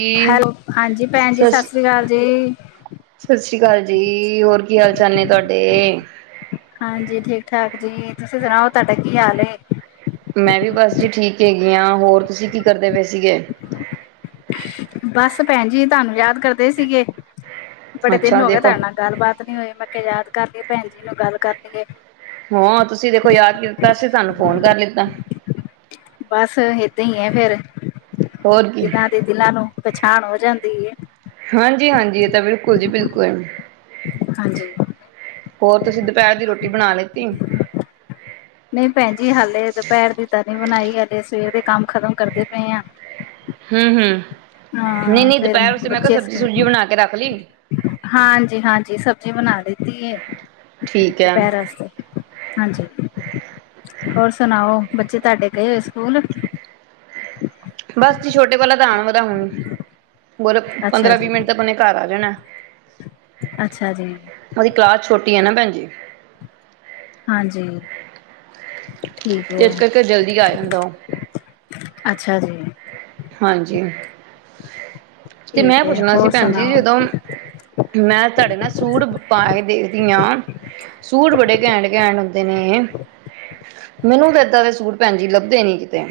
ਜੀ ਹੈਲੋ ਹਾਂਜੀ ਭੈਣ ਜੀ ਸਤਿ ਸ੍ਰੀ ਅਕਾਲ ਜੀ। ਸਤਿ ਸ੍ਰੀ ਅਕਾਲ ਜੀ ਹੋਰ ਕੀ ਹਾਲ ਚਾਲ ਨੇ ਤੁਹਾਡੇ? ਹਾਂਜੀ ਠੀਕ ਠਾਕ ਜੀ ਤੁਸੀਂ ਸੁਣਾਓ ਤੁਹਾਡਾ ਕੀ ਹਾਲ ਏ? ਮੈਂ ਵੀ ਬਸ ਜੀ ਠੀਕ ਹੈਗੀ ਆ ਹੋਰ ਤੁਸੀਂ ਕੀ ਕਰਦੇ ਪਏ ਸੀਗੇ? ਬਸ ਭੈਣ ਜੀ ਤੁਹਾਨੂੰ ਯਾਦ ਕਰਦੇ ਸੀਗੇ। ਬੜੇ ਦਿਨ ਅੱਛਾ ਹੋ ਗਏ ਦੇਖੋ ਤੁਹਾਡੇ ਨਾਲ ਗੱਲਬਾਤ ਨੀ ਹੋਈ ਮੈਂ ਕਿਹਾ ਯਾਦ ਕਰ ਲਈਏ ਭੈਣ ਜੀ ਨੂੰ ਗੱਲ ਕਰ ਲਈਏ। ਹਾਂ ਤੁਸੀਂ ਦੇਖੋ ਯਾਦ ਕੀਤਾ ਅਸੀਂ ਤੁਹਾਨੂੰ ਫੋਨ ਕਰ ਲਿੱਤਾ। ਬਸ ਏਦਾਂ ਈ ਹੈ ਫੇਰ। ਹੋਰ ਕੀ ਦਿਲਾਂ ਦਿਲਾਂ ਨੂੰ ਪਛਾਣ ਹੋ ਜਾਂਦੀ ਹੈ। ਹਾਂਜੀ-ਹਾਂਜੀ ਇਹ ਤਾਂ ਬਿਲਕੁਲ ਜੀ ਬਿਲਕੁਲ। ਹਾਂਜੀ ਹੋਰ ਤੁਸੀਂ ਦੁਪਹਿਰ ਦੀ ਰੋਟੀ ਬਣਾ ਲੀਤੀ? ਨਹੀਂ ਭੈਣ ਜੀ ਹਾਲੇ ਦੁਪਹਿਰ ਦੀ ਤਾਂ ਨਹੀਂ ਬਣਾਈ ਹਲੇੇ ਸਵੇਰ ਦੇ ਕੰਮ ਖ਼ਤਮ ਕਰਦੇ ਪਏ ਆ। ਹੂੰ-ਹੂੰ ਨਹੀਂ ਹਾਂ ਨਹੀਂ ਫੇਰ ਦੁਪਹਿਰੇ ਮੈਂ ਕਿਹਾ ਸਬਜ਼ੀ-ਸੁਬਜੀ ਬਣਾ ਕੇ ਰੱਖ ਲਈ। ਹਾਂਜੀ-ਹਾਂਜੀ ਸਬਜ਼ੀ ਬਣਾ ਲੀਤੀ ਹੈ, ਠੀਕ ਹੈ ਦੁਪਹਿਰ ਵਾਸਤੇ। ਹਾਂਜੀ, ਹੋਰ ਸੁਣਾਓ ਬੱਚੇ ਤੁਹਾਡੇ ਗਏ ਹੋਏ ਸਕੂਲ? ਬਸ ਜੀ ਛੋਟੇ ਵਾਲਾ ਤਾਂ ਆਣ ਵਾਲਾ ਹੁਣ। ਹੋਰ ਅੱਛਾ ਪੰਦਰਾਂ ਜੀ ਵੀਹ ਮਿੰਟ ਤਾਂ ਆਪਣੇ ਘਰ ਆ ਜਾਣਾ। ਅੱਛਾ ਜੀ। ਉਹਦੀ ਕਲਾਸ ਛੋਟੀ ਹੈ ਨਾ ਭੈਣ ਜੀ। ਹਾਂਜੀ। ਠੀਕ ਏਸ ਹੈ ਕਰਕੇ ਜਲਦੀ ਆ ਜਾਂਦਾ ਉਹ। ਅੱਛਾ ਜੀ। ਹਾਂਜੀ, ਤੇ ਮੈਂ ਠੀਕ ਹੈ ਪੁੱਛਣਾ ਸੀ ਹੋਰ ਭੈਣ ਜੀ ਸੁਣਾਓ ਜਦੋਂ ਮੈਂ ਤੁਹਾਡੇ ਨਾਲ ਸੂਟ ਪਾ ਕੇ ਦੇਖਦੀ ਆ ਸੂਟ ਬੜੇ ਘੈਂਟ-ਘੈਂਟ ਹੁੰਦੇ ਨੇ। ਮੈਨੂੰ ਏਦਾਂ ਦੇ ਸੂਟ ਭੈਣ ਜੀ ਲੱਭਦੇ ਨੀ ਕਿਤੇ।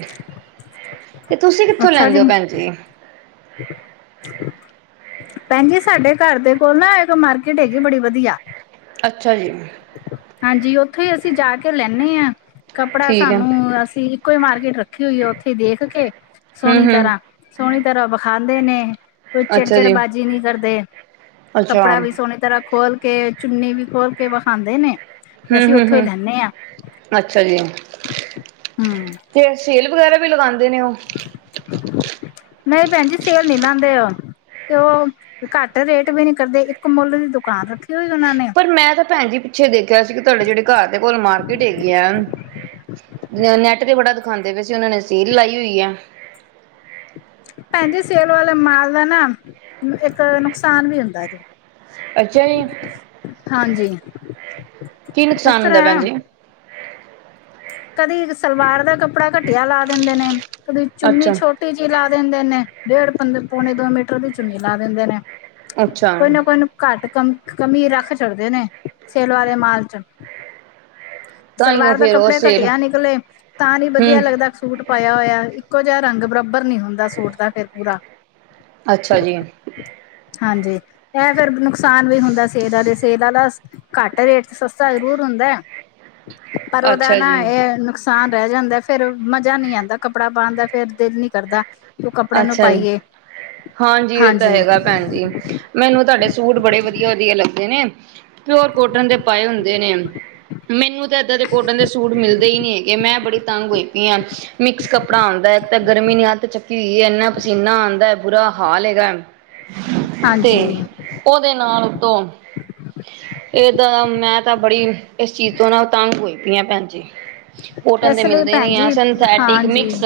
ਤੇ ਤੁਸੀਂ ਕਿੱਥੋਂ ਲੈਂਦੇ ਹੋ ਭੈਣ ਜੀ? ਭੈਣ ਜੀ ਸਾਡੇ ਘਰ ਦੇ ਕੋਲ ਨਾ ਇੱਕ ਮਾਰਕੀਟ ਹੈਗੀ ਬੜੀ ਵਧੀਆ। ਅੱਛਾ ਜੀ ਹਾਂਜੀ ਉੱਥੋਂ ਹੀ ਅਸੀਂ ਜਾ ਕੇ ਲੈਂਨੇ ਹਾਂ ਕੱਪੜਾ ਠੀਕ ਹੈ ਸਾਨੂੰ ਅਸੀਂ ਕੋਈ ਮਾਰਕੀਟ ਰੱਖੀ ਹੋਈ ਆ। ਉੱਥੇ ਦੇਖ ਕੇ ਹੂੰ ਸੋਹਣੀ ਹੂੰ ਤਰਾਂ। ਸੋਹਣੀ ਤਰਾਂ ਵਿਖਾਦੇ ਨੇ ਕੋਈ ਚਿੜ- ਅੱਛਾ ਚਿੜ ਜੀ ਬਾਾਜ਼ੀ ਨਹੀਂ ਕਰਦੇ। ਅੱਛਾ ਕੱਪੜਾ ਵੀ ਹੂੰ ਸੋਹਣੀ ਤਰਾਂ ਖੋਲ ਕੇ, ਚੁੰਨੀ ਵੀ ਖੋਲ ਕੇ ਵਿਖਾਦੇ ਨੇ। ਤੇ ਅਸੀਂ ਹੂੰ-ਹੂੰ, ਉੱਥੋਂ ਹੀ ਲੈਂਦੇ ਹਾਂ ਹੂੰ ਅੱਛਾ ਜੀ। ਹਮ ਤੇ ਸੇਲ ਵਗੈਰਾ ਵੀ ਲਗਾਉਂਦੇ ਨੇ ਉਹ। ਨਹੀਂ ਭੈਣ ਜੀ, ਸੇਲ ਨੀ ਲਾਦੇ ਉਹ। ਤੇ ਉਹ ਘੱਟ ਰੇਟ ਵੀ, ਨੀ ਕਰਦੇ ਇੱਕ ਮੁੱਲ ਦੀ ਦੁਕਾਨ ਰੱਖੀ ਹੋਈ ਉਹਨਾਂ ਨੇ। ਪਰ ਮੈਂ ਤਾਂ ਭੈਣ ਜੀ ਪਿੱਛੇ ਦੇਖਿਆ ਸੀ। ਕਿ ਤੁਹਾਡੇ ਜਿਹੜੇ ਘਰ ਦੇ ਕੋਲ ਮਾਰਕੀਟ ਹੈਗੀ ਆ। ਨੈੱਟ ਤੇ ਬੜਾ ਦਿਖਾਉਦੇ ਪਏ ਸੀ। ਉਹਨਾਂ ਨੇ ਸੇਲ ਲਾਈ ਹੋਈ ਹੈ। ਭੈਣ ਜੀ ਸੇਲ ਵਾਲੇ, ਮਾਲ ਦਾ ਨਾ ਇੱਕ ਨੁਕਸਾਨ ਵੀ ਹੁੰਦਾ ਜੇ। ਅੱਛਾ ਜੀ। ਹਾਂਜੀ, ਕੀ ਇਸ ਨੁਕਸਾਨ ਤਰਾਂ ਹੁੰਦਾ ਭੈਣ ਹੈ। ਜੀ? ਕਦੀ ਸਲਵਾਰ ਦਾ ਕੱਪੜਾ, ਘਟੀਆ ਲਾ ਦਿੰਦੇ ਨੇ ਕਦੀ ਚੁੰਨੀ ਅੱਛਾ। ਛੋ ਟੀ, ਜੀ ਲਾ ਦਿੰਦੇ ਨੇ। ਡੇਢ ਪੰ ਪੌਣੇ ਦੋ ਮੀਟਰ ਦੀ ਚੁੰਨੀ ਲਾ ਦਿੰਦੇ ਨੇ। ਅੱਛਾ ਕੋਈ ਨਾ ਕੋਈ ਨ ਘੱਟ ਕ ਕਮੀ ਰੱਖ ਛਡਦੇ ਨੇ, ਸੇਲ ਵਾਲੇ ਮਾਲ ਚ। ਤਾਂਹੀਓ ਸਲਵਾਰ ਦਾ ਫੇਰ ਉਹ ਕੱਪੜ। ਸੇਲ ਘਟੀਆ ਨਿਕਲੇ ਤਾਂ ਨੀ ਵਧੀਆ ਹੂੰ ਲੱਗਦਾ ਸੂਟ। ਪਾਇਆ ਹੋਇਆ। ਇੱਕੋ ਜਿਹਾ ਰੰਗ ਬਰਾਬਰ ਨਹੀਂ ਹੁੰਦਾ। ਸੂਟ ਦਾ ਫੇਰ ਪੂਰਾ। ਅੱਛਾ ਜੀ। ਹਾਂਜੀ ਇਹ ਫੇਰ, ਨੁਕਸਾਨ ਵੀ ਹੁੰਦਾ ਸਿਹਤ ਵਾਲੇ ਸਿਹਤ ਵਾਲਾ। ਘੱਟ ਰੇਟ ਚ ਸਸਤਾ ਜ਼ਰੂਰ ਹੁੰਦਾ। ਪਰ ਉਹਦਾ ਅੱਛਾ ਨਾ ਜੀ। ਇਹ ਨੁਕਸ। ਤਾਂ ਰਹਿ ਜਾਂਦਾ ਫੇਰ ਮਜ਼ਾ ਨਹੀਂ ਆਉਂਦਾ, ਕੱਪੜਾ ਪਾਉਣ ਦਾ ਫੇਰ ਦਿਲ ਨੀ ਕਰਦਾ। ਉਹ ਕੱਪੜੇ ਨੂੰ ਅੱਛਾ ਜੀ। ਪਾਈਏ ਹਾਂਜੀ ਇਹ ਤਾਂ ਹੈਗਾ ਭੈਣ ਜੀ। ਮੈਨੂੰ ਤੁਹਾਡੇ ਸੂਟ ਬੜੇ ਵਧੀਆ- ਵਧੀਆ ਲੱਗਦੇ ਨੇ। ਪਿਓਰ ਕੋਟਨ ਦੇ ਪਾਏ ਹੁੰਦੇ ਨੇ। ਮੈਨੂੰ ਤਾਂ ਇੱਦਾਂ ਦੇ ਕੋਟਨ ਦੇ ਸੂਟ ਮਿਲਦੇ ਹੀ ਨਹੀਂ ਹੈਗੇ। ਮੈਂ ਬੜੀ ਤੰਗ ਹੋਈ ਪਈਆਂ ਮਿਕਸ ਕੱਪੜਾਉਂਦਾ ਹੈ ਤਾਂ, ਗਰਮੀ ਨੇ ਅੱਤ ਚੱਕੀ। ਕੀ ਇੰਨਾ ਪਸੀਨਾ ਆਉਂਦਾ ਬੁਰਾ ਹਾਲ ਹੈੇਗਾ, ਹਾਂਜੀ ਤੇ। ਉਹਦੇ ਨਾਲ, ਉਤੋਂ ਏਦਾ ਮੈਂ ਤਾਂ ਬੜੀ। ਇਸ ਚੀਜ਼ ਤੋਂ, ਨਾ ਤੰਗ ਹੋਈ ਪਈਆਂ ਭੈਣ ਜੀ। ਕੋਟਨ ਦੇ ਇਸ ਲਈ ਮਿਲਦੇ ਭੈਣ ਨੀ ਆ ਜੀ, ਸਿੰਥੈਟਿਕ ਹਾਂਜੀ ਮਿਕਸ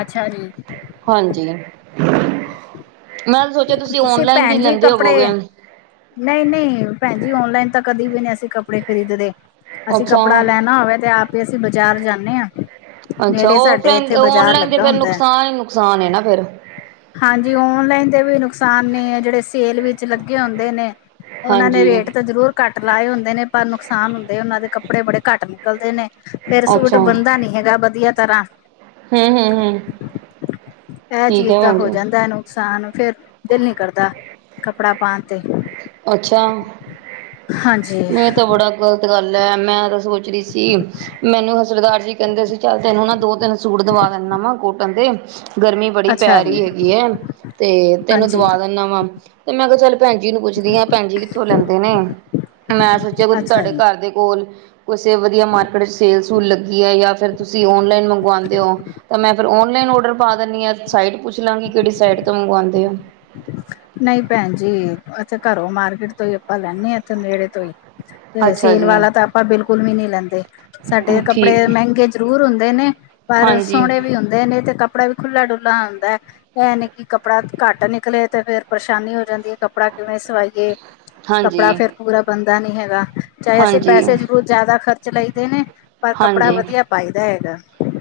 ਅੱਛਾ ਜੀ। ਹਾਂਜੀ ਮੈਂ ਸੋਚਿਆ, ਤੁਸੀਂ ਓਨਲਾਈਨ ਵੀ ਲੈਂਦੇ ਹੋਵੋਗੇ। ਨਹੀਂ- ਨਹੀਂ ਭੈਣ ਜੀ, ਔਨਲਾਈਨ ਤਾਂ ਕਦੇ ਵੀ ਨਹੀਂ, ਅਸੀਂ ਕੱਪੜੇ ਖਰੀਦਦੇ। ਅਸੀਂ ਅੱਛਾ ਕੱਪੜਾ ਲੈਣਾ ਹੋਵੇ ਤੇ, ਆਪੇ ਅਸੀਂ ਬਾਜ਼ਾਰ ਜਾਂਦੇ ਹਾਂ। ਅੱਛਾ ਔਫਲਾਈਨ ਔਨਲਾਈਨ ਤੇ, ਫੇਰ ਹੁੰਦਾ ਹੈ। ਨੁਕਸਾਨ ਹੀ ਨੁਕਸਾਨ ਨਾ ਫੇਰ। ਹਾਂਜੀ, ਓਨਲਾਈਨ ਦੇ ਵੀ ਨੁਕਸਾਨ ਨੇ, ਜਿਹੜੇ ਸੇਲ ਵਿਚ ਲੱਗੇ ਹੁੰਦੇ ਨੇ। ਉਹਨਾਂ ਨੇ ਹਾਂਜੀ ਰੇਟ ਤਾਂ ਜ਼ਰੂਰ ਘੱਟ ਲਾਏ ਹੁੰਦੇ ਨੇ। ਪਰ ਨੁਕਸਾਨ ਹੁੰਦੇ ਉਹਨਾਂ ਦੇ, ਕੱਪੜੇ ਬੜੇ ਘੱਟ ਨਿਕਲਦੇ ਨੇ। ਫੇਰ ਸੂਟ ਅੱਛਾ ਬਣਦਾ ਹੂੰ ਨੀ ਹੈਗਾ, ਵਧੀਆ ਤਰਾਂ। ਹੂੰ ਹੂੰ ਇਹ ਠੀਕ ਚੀਜ਼, ਹੈ ਤਾਂ ਭੈਣ ਹੋ ਜੀ ਜਾਂਦਾ ਇਹਨੂੰ। ਨੁਕਸਾਨ ਫੇਰ, ਦਿਲ ਨੀ ਕਰਦਾ ਕੱਪੜਾ ਪਾਉਣ ਤੇ। ਅੱਛਾ, ਹਾਂਜੀ ਮੈਂ ਤਾਂ ਬੜਾ। ਗ਼ਲਤ ਗੱਲ ਹੈ। ਮੈਂ ਉਹਦੋਂ ਸੋਚ ਰਹੀ ਸੀ, ਮੈਨੂੰ ਸਰਦਾਰ ਜੀ ਕਹਿੰਦੇ ਸੀ ਚੱਲ ਤੈਨੂੰ ਨਾ ਦੋ- ਤਿੰਨ ਸੂਟ ਦਵਾ ਦਿੰਦਾ ਵਾ ਕੋਟਨ ਦੇ, ਗਰਮੀ ਬੜੀ ਪੈ ਅੱਛਾ ਜੀ ਰਹੀ ਹੈਗੀ ਹੈ। ਤੇ ਤੈਨੂੰ ਹਾਂਜੀ ਦਵਾ ਦਿੰਦਾ ਵਾ। ਤੇ ਮੈਂ ਕਿਹਾ ਚੱਲ ਭੈਣ ਜੀ ਨੂੰ ਪੁੱਛ ਪੁਛਦੀ ਹਾ ਭੈਣ ਜੀ ਕਿੱਥੋਂ ਲੈਂਦੇ ਨੇ। ਮੈਂ ਸੋਚਿਆ ਅੱਛਾ ਤੁਹਾਡੇ ਜੀ। ਘਰ ਦੇ ਕੋਲ ਕਿਸੇ ਵਧੀਆ ਮਾਰਕੀਟ ਚ ਸੇਲ- ਸੂਲ ਲੱਗੀ ਹੈ। ਜਾਂ ਫੇਰ ਤੁਸੀਂ ਔਨਲਾਈਨ ਮੰਗਵਾਉਂਦੇ ਹੋ? ਤਾਂ ਮੈਂ ਫੇਰ, ਓਨਲਾਈਨ ਔਡਰ ਪਾ ਦਿੰਦੀ ਹਾਂ। ਸਾਈਟ ਪੁੱਛ ਲਾਂਗੀ, ਕਿਹੜੀ ਸਾਈਟ ਤੋਂ ਮੰਗਵਾਉਂਦੇ ਹੋ। ਨਹੀਂ ਭੈਣ ਜੀ, ਇੱਥੇ ਘਰੋਂ ਮਾਰਕੀਟ ਤੋਂ ਹੀ ਆਪਾਂ ਲੈਂਦੇ ਹਾਂ। ਇੱਥੇ ਨੇੜੇ ਤੋਂ ਹੀ। ਤੇ ਅੱਛਾ ਸੇਲ ਜੀ ਵਾਲਾ, ਤਾਂ ਆਪਾਂ ਬਿਲਕੁਲ ਵੀ ਨਹੀਂ ਲੈਂਦੇ। ਸਾਡੇ ਕੱਪੜੇ ਠੀਕ ਮਹਿੰਗੇ ਜ਼ਰੂਰ ਹੁੰਦੇ ਨੇ। ਪਰ ਹਾਂਜੀ ਸੋਹਣੇ ਵੀ ਹੁੰਦੇ ਨੇ ਤੇ ਕੱਪੜਾ ਵੀ ਖੁੱਲਾ- ਡੁੱਲਾ ਹੁੰਦਾ ਐ। ਇਹ ਨੀ ਕਿ ਕੱਪੜਾ ਘੱਟ ਵੇ। ਨਿਕਲੇ ਤੇ ਫੇਰ ਪਰੇਸ਼ਾਨੀ ਹੋ ਜਾਂਦੀ ਹੈ। ਕੱਪੜਾ ਕਿਵੇਂ ਸਵਾਈਏ ਕੱਪੜਾ ਹਾਂਜੀ ਫੇਰ। ਪੂਰਾ ਬੰਦਾ ਨਹੀਂ ਹੈਗਾ। ਚਾਹੇ ਅਸੀਂ ਹਾਂਜੀ ਪੈਸੇ ਜ਼ਰੂਰ ਜ਼ਿਆਦਾ ਖ਼ਰਚ ਲਈ ਦੇ ਨੇ। ਪਰ ਕੱਪੜਾ ਹਾਂਜੀ ਵਧੀਆ। ਪਾਇਦਾ ਹੈਗਾ।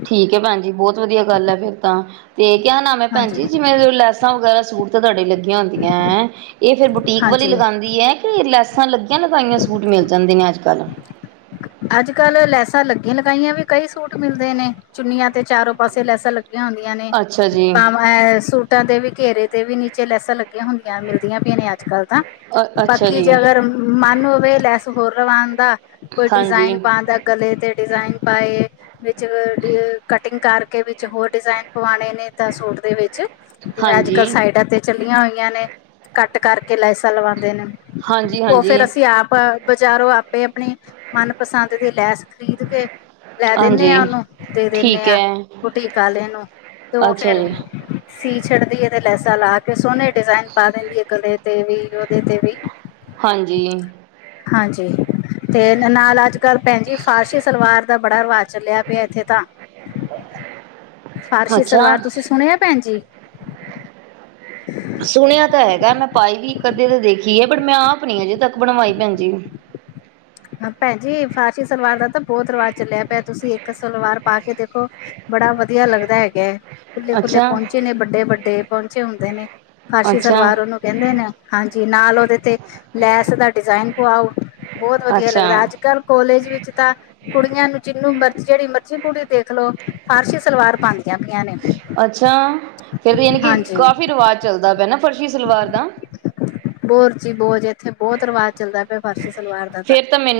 ਠੀਕ ਹੈ ਭੈਣ ਜੀ ਬਹੁਤ ਵਧੀਆ ਗੱਲ ਹੈ ਫੇਰ ਤਾਂ ਤੇ ਕਿਆ ਨਾਮ ਹੈ ਭੈਣ ਹਾਂਜੀ ਜੀ ਜਿਵੇਂ ਲੈਸ। ਲੈਸਾ ਵਗੈਰਾ ਸੂਟ ਤੇ ਤੁਹਾਡੇ ਲੱਗੀਆਂ ਹੁੰਦੀਆਂ ਐ ਫਿਰ ਬੁਟੀਕ ਵਾਲੀ ਹਾਂਜੀ ਲਗਾਉਂਦੀ ਹੈ। ਐ ਲੈਸਾਂ ਲੱਗੀਆਂ ਲਗਾਈਆਂ ਸੂਟ ਮਿਲ ਜਾਂਦੇ ਨੇ ਅੱਜ ਕੱਲ। ਅੱਜ ਕੱਲ ਲੈਸਾਂ ਲੱਗੀ ਲਗਾਈਆਂ ਵੀ ਕਈ ਸੂਟ ਮਿਲਦੇ ਨੇ ਚੁੰਨੀਆਂ ਤੇ ਚਾਰੋਂ ਪਾਸੇ ਲੈਸਾਂ ਲ ਹੁੰਦੀਆਂ ਨੇ ਅੱਛਾ ਜੀ ਬਵ ਸ ਸੂਟਾ ਦੇ ਵੀ ਘੇਰੇ ਤੇ ਵੀ ਨੀਚੇ ਲੈਸਾਂ ਲੱਗੀਆਂ ਹੁੰਦੀਆਂ ਮਿਲਦੀਆਂ ਪਈ ਨੇ ਅੱਜ ਕੱਲ੍ਹ ਤਾਂ। ਅ ਅੱਛਾ ਬਾਕੀ ਜੀ ਜੇ ਅਗਰ ਮਨ ਹੋਵੇ ਲੈਸ ਹੋਰ ਲਵਾਨ ਦਾ ਕੋਈ ਹਾਂਜੀ ਐਦਾ ਗਲੇ ਤੇ ਡਿਜ਼ਾਇਨ ਪਾਏ ਵਿੱਚ ਕਟਿੰਗ ਕਰਕੇ ਵਿੱਚ ਹੋਰ ਡਿਜ਼ਾਇਨ ਪਵਾਣੇ ਨੇ ਤਾਂ ਸੂਟ ਦੇ ਵਿੱਚ ਜਿਵੇਂ ਅੱਜ ਹਾਂਜੀ ਕੱਲ੍ਹ ਸਾਈਡਾਂ ਤੇ ਚੱਲੀਆਂ ਹੋਈਆਂ ਨੇ ਕੱਟ ਕਰਕੇ ਲੈਸਾਂ ਲਵਾਉਂਦੇ ਨੇ। ਹਾਂਜੀ ਉਹ ਹਾਂਜੀ ਫੇਰ ਅਸੀਂ ਆਪ ਬਜ਼ਾਰੋ ਆਪੇ ਆਪਣੀ ਮਨਪਸੰਦ ਦੀ ਲੈਸ ਖਰੀਦ ਕੇ ਲੈ ਦੇਣੇ ਆ ਹਾਂਜੀ ਉਹਨੂੰ ਦੇ ਦੇਣੇ ਠੀਕ ਆ ਹੈ ਬੁਟੀਕ ਵਾਲੇ ਨੂੰ ਤੇ ਉਹ ਅੱਛਾ ਫੇਰ ਜੀ ਸੀ ਛੱਡਦੀ ਤੇ ਲੈਸਾ ਲਾ ਕੇ ਸੋਹਣੇ ਡਿਜ਼ਾਇਨ ਪਾ ਦਿੰਦੀ ਹੈ ਗਲੇ ਤੇ ਵੀ ਉਹਦੇ ਤੇ ਵੀ। ਹਾਂਜੀ। ਹਾਂਜੀ, ਤੇ ਨਾਲ ਅੱਜ। ਅਜਕਲ ਭੈਣਜੀ ਫਾਰਸ਼ੀ ਸਲਵਾਰ ਦਾ ਬੜਾ ਰਿਵਾਜ਼ ਚੱਲਿਆ ਪਿਆ ਇੱਥੇ ਤਾਂ। ਫਾਰਸ਼ੀ ਅੱਛਾ ਸਲਵਾਰ ਤੁਸੀਂ ਸੁਣਿਆ ਭੈਣ ਜੀ। ਸੁਣਿਆ ਤਾਂ ਹੈਗਾ ਮੈਂ ਪਾਈ ਵੀ ਇਕ ਅਧੇ ਤੇ ਦੇਖੀ ਹੈ ਪਰ ਮੈਂ ਆਪ ਨੀ ਅਜੇ ਤੱਕ ਬਣਵਾਈ ਭੈਣ ਜੀ। ਹ ਭੈਣਜੀ ਫਾਰਸੀ ਸਲਵਾਰ ਦਾ ਤਾਂ ਬਹੁਤ ਰਿਵਾਜ਼ ਚੱਲਿਆ ਪਿਆ ਤੁਸੀਂ ਇੱਕ ਸਲਵਾਰ ਪਾ ਕੇ ਦੇਖੋ। ਬੜਾ ਵਧੀਆ ਲੱਗਦਾ ਹੈਗਾ ਖੁੱਲੇ ਖੁੱਲੇ ਅੱਛਾ ਪੌਨਚੇ ਨੇ ਵੱਡੇ ਵੱਡੇ ਪੌਨਚੇ ਹੁੰਦੇ ਨੇ ਫਾਰਸੀ ਅੱਛਾ, ਸਲਵਾਰ ਉਹਨੂੰ ਕੈਂਦੇ ਨੇ ਹਾਂਜੀ ਨਾਲ ਓਦੇ ਤੇ ਲੈਸ ਦਾ ਡਿਜ਼ਾਇਨ ਪਵਾਓ ਬੋਤ ਵਦੀਆ ਅੱਛਾ, ਲੱਗਦੈ ਅੱਜ ਕੱਲ ਕਾੱਲੇਜ ਵਿੱਚ ਤਾ ਕੁੜੀਆਂ ਨੂੰ ਜਿਨੂੰ ਮਰਜ਼ੀ, ਜੇੜੀ ਮਰਜ਼ੀ ਕੁੜੀ ਦੇਖਲੋ ਫਾਰਸ਼ੀ ਸਲਵਾਰ ਪਾਂਦੀਆਂ ਪਿਆਂ ਨੇ। ਅੱਛਾ, ਫੇਰ ਯਾਨੀ ਕਿ ਹਾਂਜੀ ਕਾਫ਼ੀ ਰਿਵਾਜ਼ ਚੱਲਦਾ ਪਯੈ ਨਾ, ਫਰਸ਼ੀ ਸਲਵਾਰ ਦਾ [unintelligible] ਇੱਥੇ ਬੋਤ ਰਵਾਜ ਚੱਲਦਾ ਪਯੈ ਫਾਰਸ਼ੀ ਸਲਵਾਰ ਦਾ ਤਾ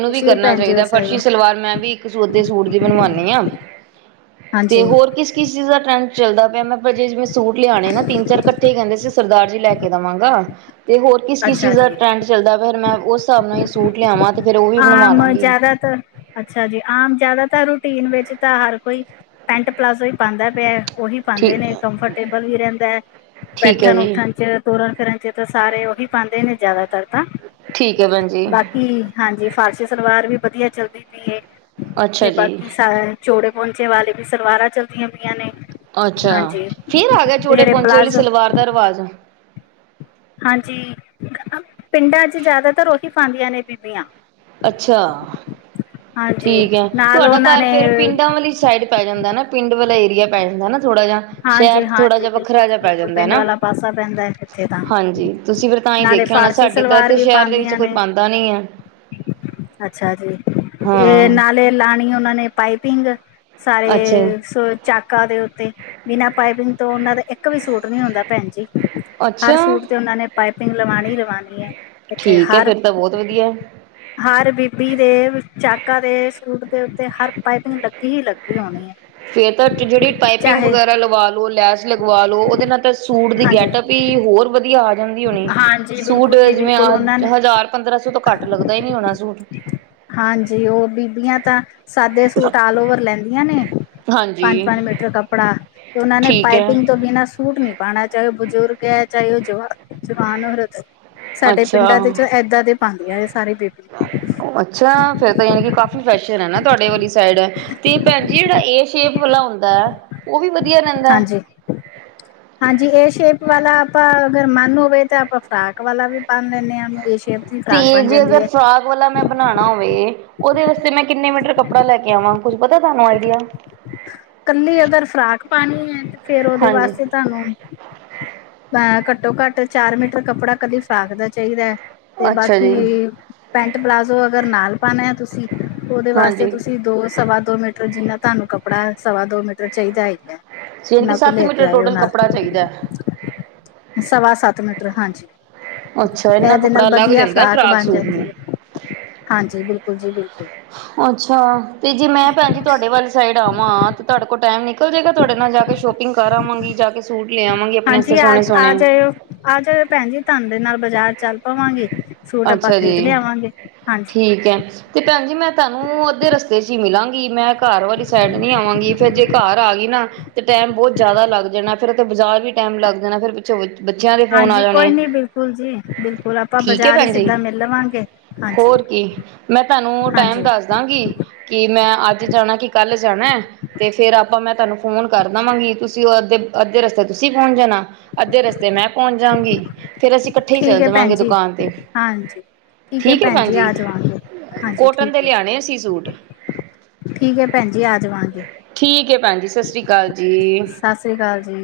ਤੁਸੀ ਵੀ ਪੈਨਜੀ ਸਵਾਲੋ। ਪਰ ਮੈਂ ਵੀ ਇੱਕ ਸੂਦੇ ਸੂਟ ਦੀ ਬਨਵਾਨੀ ਆਂ ਤੇ ਹਾਂਜੀ ਹੋਰ ਕਿਸ ਕਿਸ ਚੀਜ਼ ਦਾ ਟਰੈਂਡ ਚੱਲਦਾ ਪਇਆ ਮੈਂ ਸੂਟ ਲਿਆਣੇ ਨੇ ਤਿੰਨ-ਚਾਰ ਇਕੱਠੇ ਕੈਂਦੇ ਸੀ ਸਰਦਾਰ ਜੀ ਲੈ ਕੇ ਦਵਾਂਗਾ। ਤੇ ਹੋਰ ਕਿਸ, ਕਿਸ ਅੱਛਾ ਚੀਜ਼ ਦਾ ਜੀ ਟਰੈਂਡ ਚੱਲਦਾ ਪਿਯੈ, ਫੇਰ ਮੈਂ ਓਸ ਸਾਬ ਨਾਲ ਈ ਸੂਟ ਲਿਆਵਾਂ। ਤੇ ਫੇਰ ਉਹ ਵੀ ਹਾਂ, ਬਣਵਾ ਮ ਲਾਂਗੀ। ਜਾਦਾਤਰ ਅੱਛਾ ਜੀ, ਆਮ ਜਾਦਾਤਰ ਰੂਟੀਨ ਵਿੱਚ ਤਾ ਹਰ ਕੋਈ ਪੈਂਟ ਪਲਾਜ਼ੋ ਈ ਪਾਂਦਾ ਪਯੈ ਓਹੀ ਪਾਂਦੇ ਠੀਕ, ਨੇ, ਕੰਫਰਟੇਬਲ ਵੀ ਰੈਂਦੈ ਠੀਕ ਹੈ ਜੀ, ਬੈਠਨ-ਉੱਠਨ ਚ ਤੁਰਨ, ਫਿਰਨ ਚ ਤਾ ਸਾਰੇ ਓਹੀ ਪਾਂਦੇ ਨੇ ਜਾਦਾਤਰ ਤਾ, ਠੀਕ ਹੈ ਭੈਣ ਜੀ, ਬਾਕੀ ਹਾਂਜੀ, ਫ਼ਾਰਸੀ ਸਲਵਾਰ ਵੀ ਵਦੀਆ ਚੱਲਦੀ ਪਿਏ, ਅੱਛਾ ਤੇ ਜੀ। ਬਾਕੀ ਸਾ ਚੌੜੇ ਪੋਂਚੇ ਵਾਲੀ ਵੀ ਸਲਵਾਰਾ ਚੱਲਦੀਆਂ ਪਿਆਂ ਨੇ। ਅੱਛਾ, ਹਾਂਜੀ। ਫੇਰ ਆ ਗਿਯਾ ਤੇ ਚੌੜੇ ਜਿਹੜੇ ਪੋਂਚੇ ਆਲੀ ਪਲਾਜ਼ੋ ਸਲਵਾਰ ਦਾ ਰਵਾਜ਼? ਹਾਂਜੀ, ਪਿੰਡਾਂ ਚ ਜਾਦਾਤਰ ਓਹੀ ਪਾਂਦੀਆਂ ਨੇ ਬੀਬੀਆਂ। ਅੱਛਾ ਹਾਂਜੀ ਠੀਕ ਹੈ ਨਾਲ ਤੁਹਾਡਾ ਉਹਨਾਂ ਘਰ ਫੇਰ ਨੇ ਪਿੰਡਾਂ ਵਾਲੀ ਸਾਈਡ ਪੈ ਜਾਂਦਾ ਨਾ ਪਿੰਡ ਵਾਲਾ ਏਰੀਆ ਪੈ ਜਾਂਦਾ ਨਾ ਥੋੜਾ ਜਿਹਾ। ਸ਼ਹਿਰ ਚ ਥੋੜਾ ਹਾਂਜੀ-ਹਾਂਜੀ, ਜਿਹਾ ਬਿਲਕੁਲ ਵੱਖਰਾ ਜਿਹਾ ਜੀ ਪੈ ਬਿਲਕੁਲ ਜਾਂਦਾ ਪਿੰਡ ਹੈਨਾ ਵਾਲਾ ਪਾਸਾ ਪੈਂਦਾ ਹੈ ਇੱਥੇ ਤਾਂ। ਹਾਂਜੀ। ਤੁਸੀਂ ਫੇਿਰ ਤਾਂ ਹੀ ਨਾਲੇ ਦੇਖਿਆ ਹੋਣਾ ਫਾਰਸੀ ਸਾਡੇ ਤਾਂ ਸਲਵਾਰ ਇੱਥੇ ਵੀ ਸ਼ਹਿਰ ਦੇ ਵਿੱਚ ਪਾਦੀਆਂ ਕੋਈ ਨੇ, ਪਾਉਂਦਾ ਨੀ ਹੈ। ਅੱਛਾ ਜੀ, ਏ ਹਾਂ ਨਾਲੇ ਲਾਣੀ ਓਨਾਂ ਨੇ ਪਾਈਪਿੰਗ। ਅੱਛਾ ਸਾਰੇ ਸੋ ਚਾਕਾਂ ਦੇ ਉੱਤੇ ਬਿਨਾ ਪਾਈਪਿੰਗ ਤੋ ਓਨਾਂ ਦੇ ਇੱਕ ਵੀ ਸੂਟ ਨੀ ਹੁੰਦਾ ਪੈਨਜੀ ਹਰ ਅੱਛਾ ਸੂਟ ਤੇ ਓਨਾਂ ਨੇ ਪਾਈਪਿੰਗ ਲਵਾਨੀ ਈ ਲਵਾਨੀ ਏ। ਇੱਥੇ ਠੀਕ ਹੈ ਹਰ ਫਿਰ ਤਾਂ ਬਹੁਤ ਵਧੀਆ ਹਰ ਬੀਬੀ ਦੇ ਚਾਕਾ ਦੇ ਸੂਟ ਦੇ ਉੱਤੇ, ਹਰ ਪਾਈਪਿੰਗ ਲੱਗੀ ਹੀ ਲੱਗੀ ਹੋਨੀ ਏ। ਫੇਰ ਤਾ ਕਿਡਰੀ ਪਾਈਪਿੰਗ ਵਗੈਰਾ ਲਵਾ ਲੋ, ਲੈਸ ਲਗਵਾ ਲੋ, ਓਦੇ ਨਾਲ ਤਾ ਸੂਟ ਦੀ ਹਾਂਜੀ, ਗੇਟਪ ਵੀ ਹੋਰ ਵਦੀਆ ਜਾਂਦੀ ਹੋਨੀ, ਹਾਂਜੀ ਸੂਟ ਬਿਲਕੁਲ ਜੀ ਜਿਵੇਂ ਬਿਲਕੁਲ ਉਹਨਾਂ ਨੇ ਹ ਹਜ਼ਾਰ-ਪੰਦਰਾਂ ਸੌ ਤੋ ਘੱਟ ਲੱਗਦਾ ਈ ਨੀ ਹੋਨਾ ਸੂਟ ਹਾਂਜੀ, ਓ ਬੀਬੀਆਂ ਤਾਂ ਸਾੱਦੇ ਸੂਟ ਆਲ ਓਵਰ ਲੈਂਦੇ। [unintelligible] ਨੇ ਪੰਜ-ਪੰਜ ਹਾਂਜੀ ਮੀਟਰ ਕੱਪੜਾ, ਤੇ ਓਨਾਂ ਨੇ ਠੀਕ ਹੈ ਪਾਈਪਿੰਗ ਤੋ ਬਿਨਾ ਸੂਟ ਨੀ ਪਾਨਾ ਚਾਏ ਓ ਬਜ਼ੁਰਗ ਐ, ਚਾਏ ਓ ਜਵਾਨ ਜਵਾਨ ਔਰਤ ਐ। ਸਾਡੇ ਅੱਛਾ, ਪਿੰਡਾਂ ਦੇ ਚ ਐੱਦਾ ਦੇ ਪਾਂਦੀਆਂ ਏ ਸਾਰੀ ਬੀਬੀਆਂ। ਅੱਛਾ, ਫੇਰ ਤਾ ਯਾਨੀ ਕਿ ਕਾਫੀ ਫੈਸ਼ਰ ਐਨਾ ਤੁਵਾਡੇ ਵਾਲੀ ਸਾਈਡ ਤੇ ਪੈਂਜੀ ਜੇੜਾ ਏ ਸ਼ੇਪ ਵਾਲਾ ਹੁੰਦੈ, ਓ ਵੀ ਵਦੀਆ ਰੈਂਦੈ। ਹਾਂਜੀ ਹਾਂਜੀ, ਏ ਸ਼ੇਪ ਵਾਲਾ ਆਪਾ ਅਗਰ ਮੰਨ ਹੋਵੇ ਤਾ ਆਪਾ ਫਰਾਕ ਵਾਲਾ ਵੀ ਪਾਨ ਲੈਨੇ ਆ। [unintelligible] ਏ ਸ਼ੇਪ ਦੀ ਫਰਾਕ ਬਨ ਜਾਂਦੀ ਐ। ਓ ਆਲਾ ਮੈਂ ਬਨਾਨਾ ਹੋਵੇ ਓਦੇ ਵਾਸਤੇ ਮੈਂ ਕਿੰਨੇ ਮੀਟਰ ਕੱਪੜਾ ਲੈ ਕੇ ਆਵਾਂ, ਕੁੱਛ ਪਤਾ ਤਾਨੂੰ ਆਈਡੀਆ। ਕੱਲੀ ਅਗਰ ਫਰਾਕ ਪਾਨੀ ਏ, ਤੇ ਫੇਰ ਓਦੇ ਹਾਂਜੀ ਵਾਸਤੇ ਤਾਨੂੰ ਘੱਟੋ-ਘੱਟ ਚਾਰ ਮੀਟਰ ਕੱਪੜਾ ਕੱਲੀ ਫਰਾਕ ਦਾ ਚਾਈਦੈ, ਤੇ ਅੱਛਾ ਬਾਕੀ ਜੀ ਪੈਂਟ ਪਲਾਜ਼ੋ ਅਗਰ ਨਾਲ ਪਾਨੈ ਤੁਸੀ ਓਦੇ ਵਾਸਤੇ ਹਾਂਜੀ ਤੁਸੀ ਦੋ, ਸਵਾ ਦੋ ਮੀਟਰ ਜਿੰਨਾ ਤਾਨੂੰ ਕੱਪੜਾ ਸਵਾ ਦੋ ਮੀਟਰ ਚਾਹੀਦੈ ਹੈਈਗੈ। ਯਾਨੀ ਕਿ ਉਨਾਂ ਕੋਲ ਸੱਤ ਲੈ ਕੇ ਮੀਟਰ ਆਯੋ ਟੋਟਲ ਨਾਲ, ਕੱਪੜਾ ਚਾਹੀਦਾ ਹੈ। ਸਵਾ ਸੱਤ ਮੀਟਰ, ਹਾਂਜੀ। ਅੱਛਾ ਇੰਨਾ ਐਦੇ ਨਾਲ ਕੱਪੜਾ ਲੱਗ ਵਦੀਆ ਜਾਂਦਾ ਫਰਾਕ ਬੰਨ ਸੂਟ ਜਾਂਦੀ ਨੂੰ ਏ। ਹਾਂਜੀ, ਬਿਲਕੁਲ ਜੀ, ਬਿਲਕੁਲ। ਅੱਛਾ, ਤੇ ਜੇ ਮੈਂ ਪੈਂਜੀ ਤੁਵਾਡੇ ਵਾਲੀ ਸਾਈਡ ਆਵਾਂ, ਤੇ ਤਾਡੇ ਕੋਲ ਟਾਈਮ ਨਿਕ ਨਿਕਲ ਜੇਗਾ ਤੁਆਡੇ ਨਾਲ ਜਾ ਕੇ ਸ਼ੋਪਿੰਗ ਕਰ ਆਵਾਂਗੀ, ਜਾ ਕੇ ਸੂਟ ਲੈ ਆਵਾਂਗੇ ਆਪਨੇ ਆਸਤੇ ਹਾਂਜੀ ਆ ਸੋਨੇ-ਸੋਨੇ ਆ ਜਾਇਓ ਆ ਜਾਯੋ ਪੈਂਜੀ, ਤਾਂਦੇ ਨਾਲ ਬਜ਼ਾਰ ਚੱਲ ਪਵਾਂਗੀ। ਸੂਟ ਆਪਾ ਅੱਛਾ ਖਰੀਦ ਜੀ ਲਿਆਵਾਂਗੇ, ਹਾਂਜੀ। ਠੀਕ ਐਂ। ਤੇ ਪੈਂਜੀ ਮੈਂ ਤਾਨੂੰ ਅੱਧੇ ਰਸਤੇ ਚ ਈ ਮਿਲਾਂਗੀ, ਮੈਂ ਘਰ ਵਾਲੀ ਸੈਡ ਨੀ ਆਵਾਂਗੀ ਫੇਰ ਜੇ ਘਰ ਆਗੀ ਨਾ ਤੇ ਟੈਮ ਬੋਤ ਜਾਦਾ ਲੱਗ ਜਾਨੈ, ਫੇਰ ਓੱਥੇ ਬਜ਼ਾਰ ਵੀ ਟੈਮ ਲੱਗ ਜਾਨੈ ਫੇਰ [unintelligible] ਬੱਚਯਾ ਦੇ ਫੋਨ ਆ ਹਾਂਜੀ! ਕੋਈ ਜਾਣੇ ਨੀ ਬਿਲਕੁਲ ਜੀ, ਬਿਲਕੁਲ ਆਪ ਠੀਕ ਭੈਣ ਜੀ। ਹਾਂਜੀ ਹੋਰ ਕੀ ਮੈਂ ਤੁਹਾਨੂੰ ਟਾਈਮ ਹਾਂਜੀ ਦੱਸ ਕਹਾਗੀ ਕਿ ਮੈਂ ਅੱਜ ਜਾਣਾ ਕਿ ਕੱਲ ਜਾਣਾ ਤੇ ਫੇਰ ਆਪਾਂ ਮੈਂ ਤੁਹਾਨੂੰ ਫੋਨ ਕਰ ਦੇਵਾਂਗੀ। ਤੁਸੀਂ ਉਹ ਅੱਧੇ- ਅੱਧੇ ਰਸਤੇ ਤੁਸੀਂ ਪਹੁੰਚ ਜਾਣਾ ਅੱਧੇ ਰਸਤੇ ਮੈਂ ਪਹੁੰਚ ਜਾਗੀ ਫੇਰ ਅਸੀਂ ਇਕੱਠੇ ਹੀ ਠੀਕ ਚੱਲ ਹੈ ਭੈਣ ਜਾਵਾਂਗੇ ਜੀ ਦੁਕਾਨ ਤੇ ਹਾਂਜੀ! ਠੀਕ ਹੈ ਭੈਣ ਜੀ। ਆ ਜਾਵਾਂਗੇ ਹਾਂਜੀ ਕੋਟਨ ਦੇ ਠੀਕ ਹੈ। ਜੀ ਲਿਆਣੇ ਅਸੀਂ ਸੂਟ ਠੀਕ ਹੈ ਭੈਣ ਜੀ ਆ ਜਾਵਾਂਗੇ। ਠੀਕ ਹੈ ਭੈਣ ਜੀ ਸਤਿ ਸ ਸ਼੍ਰੀ ਅਕਾਲ ਜੀ ਸਤਿ੍ ਸ਼੍ਰੀ ਅਕਾਲ ਜੀ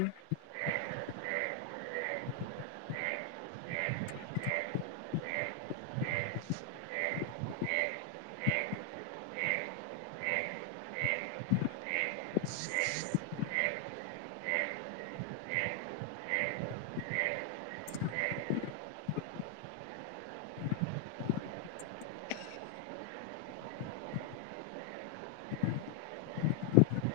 ਅ [inaudible] [unintelligible] [unintelligible]